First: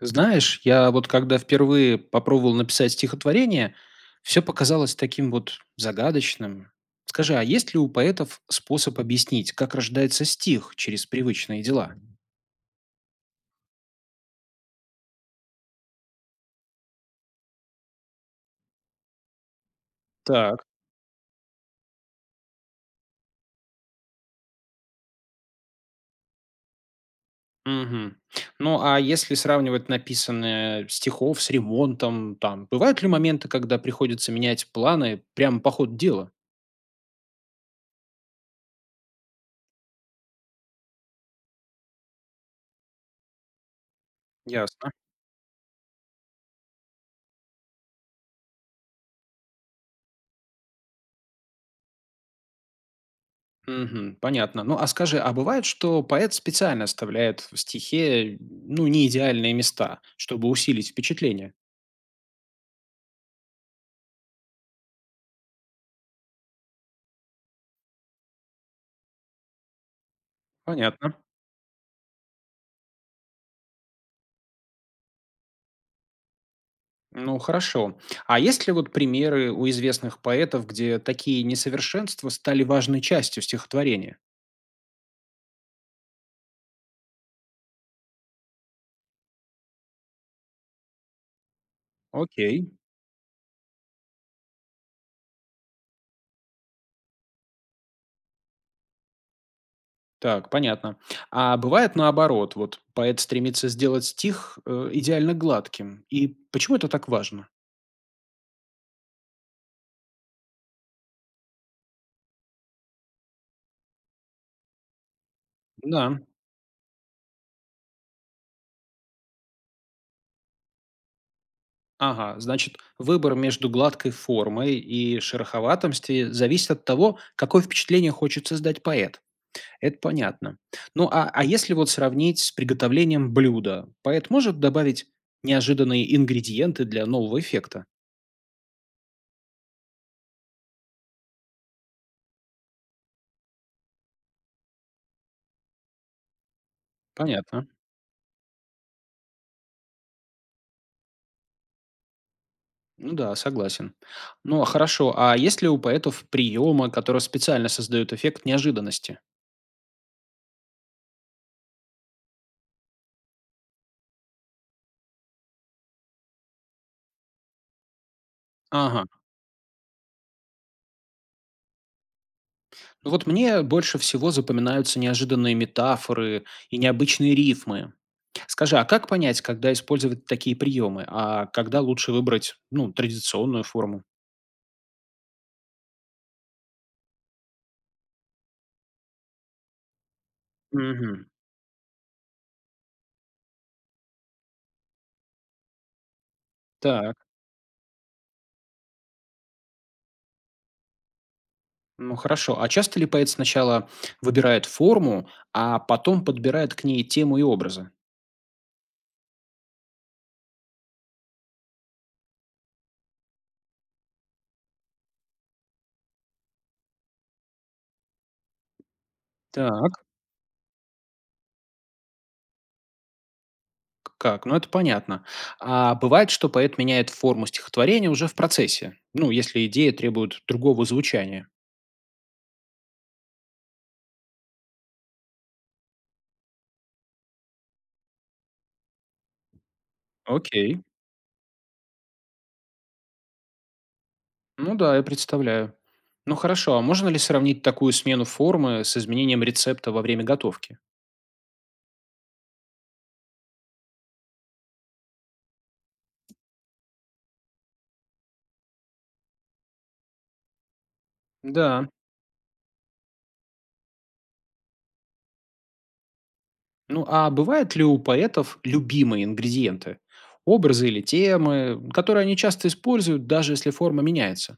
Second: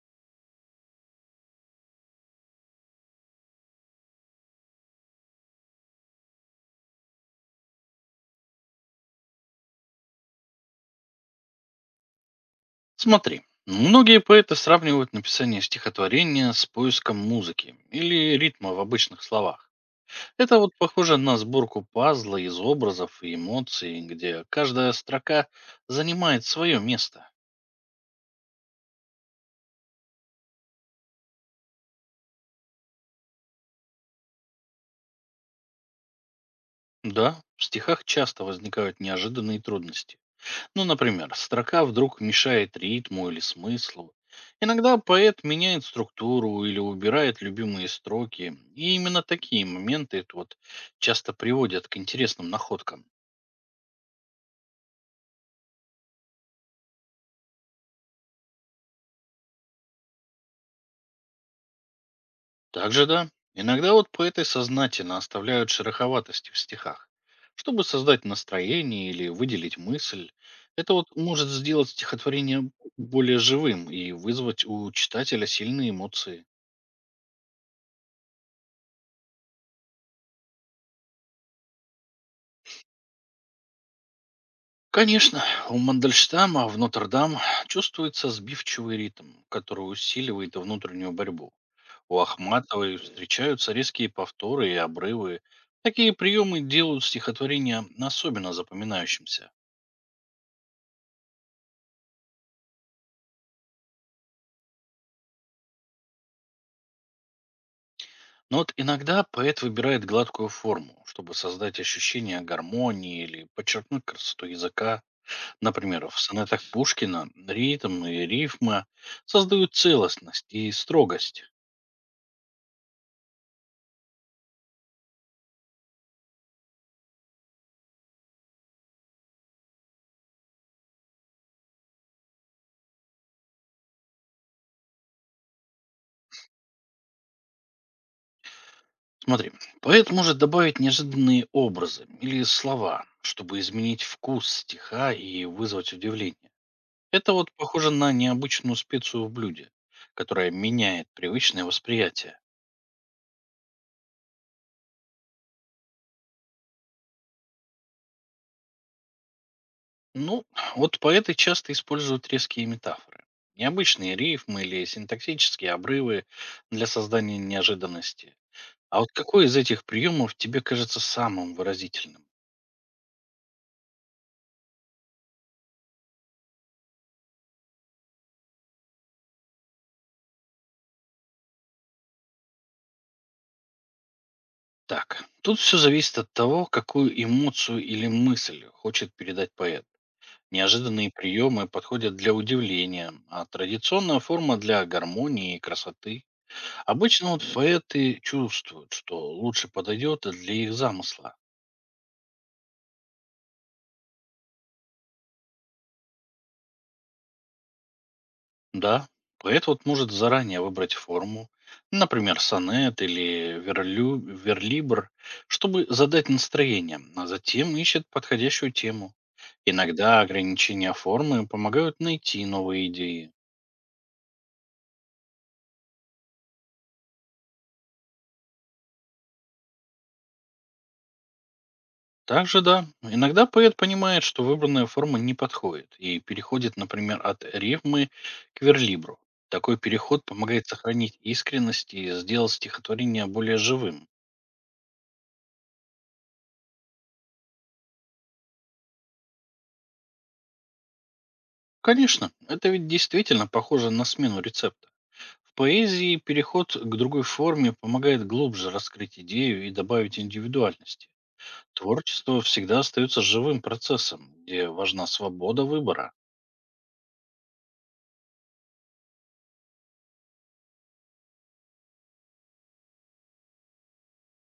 Знаешь, я вот когда впервые попробовал написать стихотворение, все показалось таким вот загадочным. Скажи, а есть ли у поэтов способ объяснить, как рождается стих через привычные дела? Смотри, многие поэты сравнивают написание стихотворения с поиском музыки или ритма в обычных словах. Это Так. вот похоже на сборку пазла из образов и эмоций, где каждая строка занимает свое место. Мгм. Ну, а если сравнивать написанное стихов с ремонтом, там, бывают ли моменты, когда приходится менять планы прямо по ходу дела? Да, в стихах часто возникают неожиданные трудности. Ну, например, строка вдруг мешает ритму или смыслу. Ясно. Иногда поэт меняет структуру или убирает любимые строки, и именно такие моменты вот часто приводят к интересным находкам. Мгм. Понятно. Ну, а скажи, а бывает, что поэт специально оставляет в стихе, ну, не идеальные места, чтобы усилить впечатление? Также да, иногда вот поэты сознательно оставляют шероховатости в стихах, чтобы создать настроение или выделить мысль. Это вот Понятно. может сделать стихотворение более живым и вызвать у читателя сильные эмоции. Ну, хорошо. А есть ли вот примеры у известных поэтов, где такие несовершенства стали важной частью стихотворения? Конечно, у Мандельштама в Нотр-Дам чувствуется сбивчивый ритм, который усиливает внутреннюю борьбу. У Окей. Ахматовой встречаются резкие повторы и обрывы. Такие приемы делают стихотворение особенно запоминающимся. Так, понятно. А бывает наоборот, вот поэт стремится сделать стих идеально гладким. И почему это так важно? Но вот иногда поэт выбирает гладкую форму, чтобы создать ощущение гармонии или подчеркнуть красоту языка. Например, в Да. сонетах Пушкина ритм и рифма создают целостность и строгость. Ага, значит, выбор между гладкой формой и шероховатостью зависит от того, какое впечатление хочет создать поэт. Это понятно. Ну, а если вот сравнить с приготовлением блюда, поэт может добавить неожиданные ингредиенты для нового эффекта? Смотри, поэт может добавить неожиданные образы или слова, чтобы изменить вкус стиха и вызвать удивление. Это вот Понятно. похоже на необычную специю в блюде, которая меняет привычное восприятие. Ну да, согласен. Ну, а хорошо, а есть ли у поэтов приемы, которые специально создают эффект неожиданности? Ну, вот поэты часто используют резкие метафоры. Необычные рифмы или синтаксические обрывы для создания неожиданности. А Ага. вот какой из этих приемов тебе кажется самым выразительным? Ну вот мне больше всего запоминаются неожиданные метафоры и необычные рифмы. Скажи, а как понять, когда использовать такие приемы, а когда лучше выбрать, ну, традиционную форму? Так, тут все зависит от того, какую эмоцию или мысль хочет передать поэт. Неожиданные Мгм. приемы подходят для удивления, а традиционная форма для гармонии и красоты. Так, Обычно вот поэты чувствуют, что лучше подойдет для их замысла. ну хорошо. А часто ли поэт сначала выбирает форму, а потом подбирает к ней тему и образы? Да, поэт вот может заранее выбрать форму, например, сонет или верлибр, чтобы задать настроение, а затем ищет подходящую тему. Так, Иногда ограничения формы помогают найти новые идеи. Как? Ну это понятно. А бывает, что поэт меняет форму стихотворения уже в процессе, ну, если идея требует другого звучания. Также да, иногда поэт понимает, что выбранная форма не подходит и переходит, например, от рифмы к верлибру. Такой переход помогает Окей. сохранить искренность и сделать стихотворение более живым. Ну да, я представляю. Ну хорошо, а можно ли сравнить такую смену формы с изменением рецепта во время готовки? Конечно, это ведь действительно похоже на смену рецепта. В поэзии переход к другой форме помогает глубже раскрыть идею и добавить индивидуальности. Да. Творчество всегда остается живым процессом, где важна свобода выбора. Ну а бывают ли у поэтов любимые ингредиенты? Образы или темы, которые они часто используют, даже если форма меняется?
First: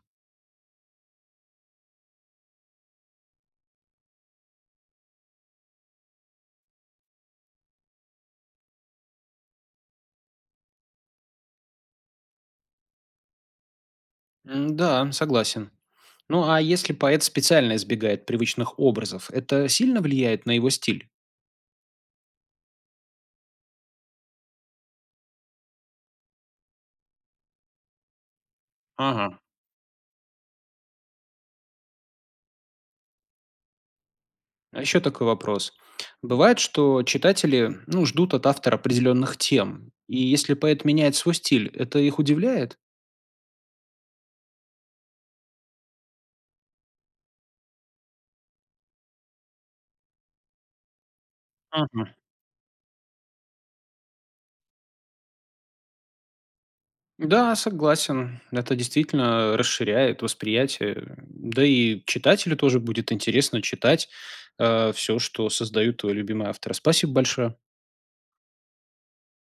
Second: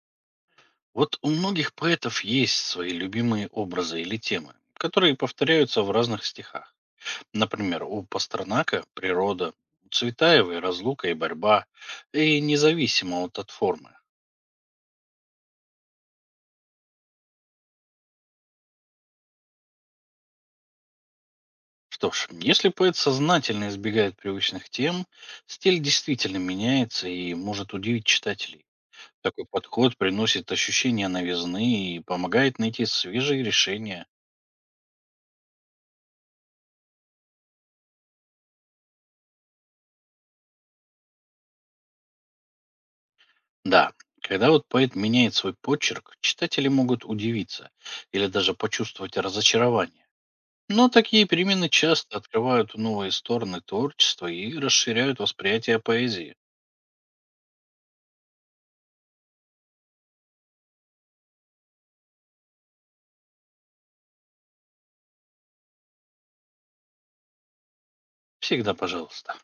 Вот у многих поэтов есть свои любимые образы или темы, которые повторяются в разных стихах. Например, у Пастернака– природа, у Цветаевой– разлука и борьба, и независимо от формы. М, да, согласен. Ну а если поэт специально избегает привычных образов, это сильно влияет на его стиль? Что ж, если поэт сознательно избегает привычных тем, стиль действительно меняется и может удивить читателей. Ага. Такой подход приносит ощущение новизны и помогает найти свежие решения. А еще такой вопрос. Бывает, что читатели, ну, ждут от автора определенных тем, и если поэт меняет свой стиль, это их удивляет? Да, когда вот поэт меняет свой почерк, читатели могут удивиться или даже почувствовать разочарование. Но такие перемены Мгм. часто открывают новые стороны творчества и расширяют восприятие поэзии. Да, согласен. Это действительно расширяет восприятие. Да и читателю тоже будет интересно читать все, что создают твои любимые авторы. Спасибо большое. Всегда пожалуйста.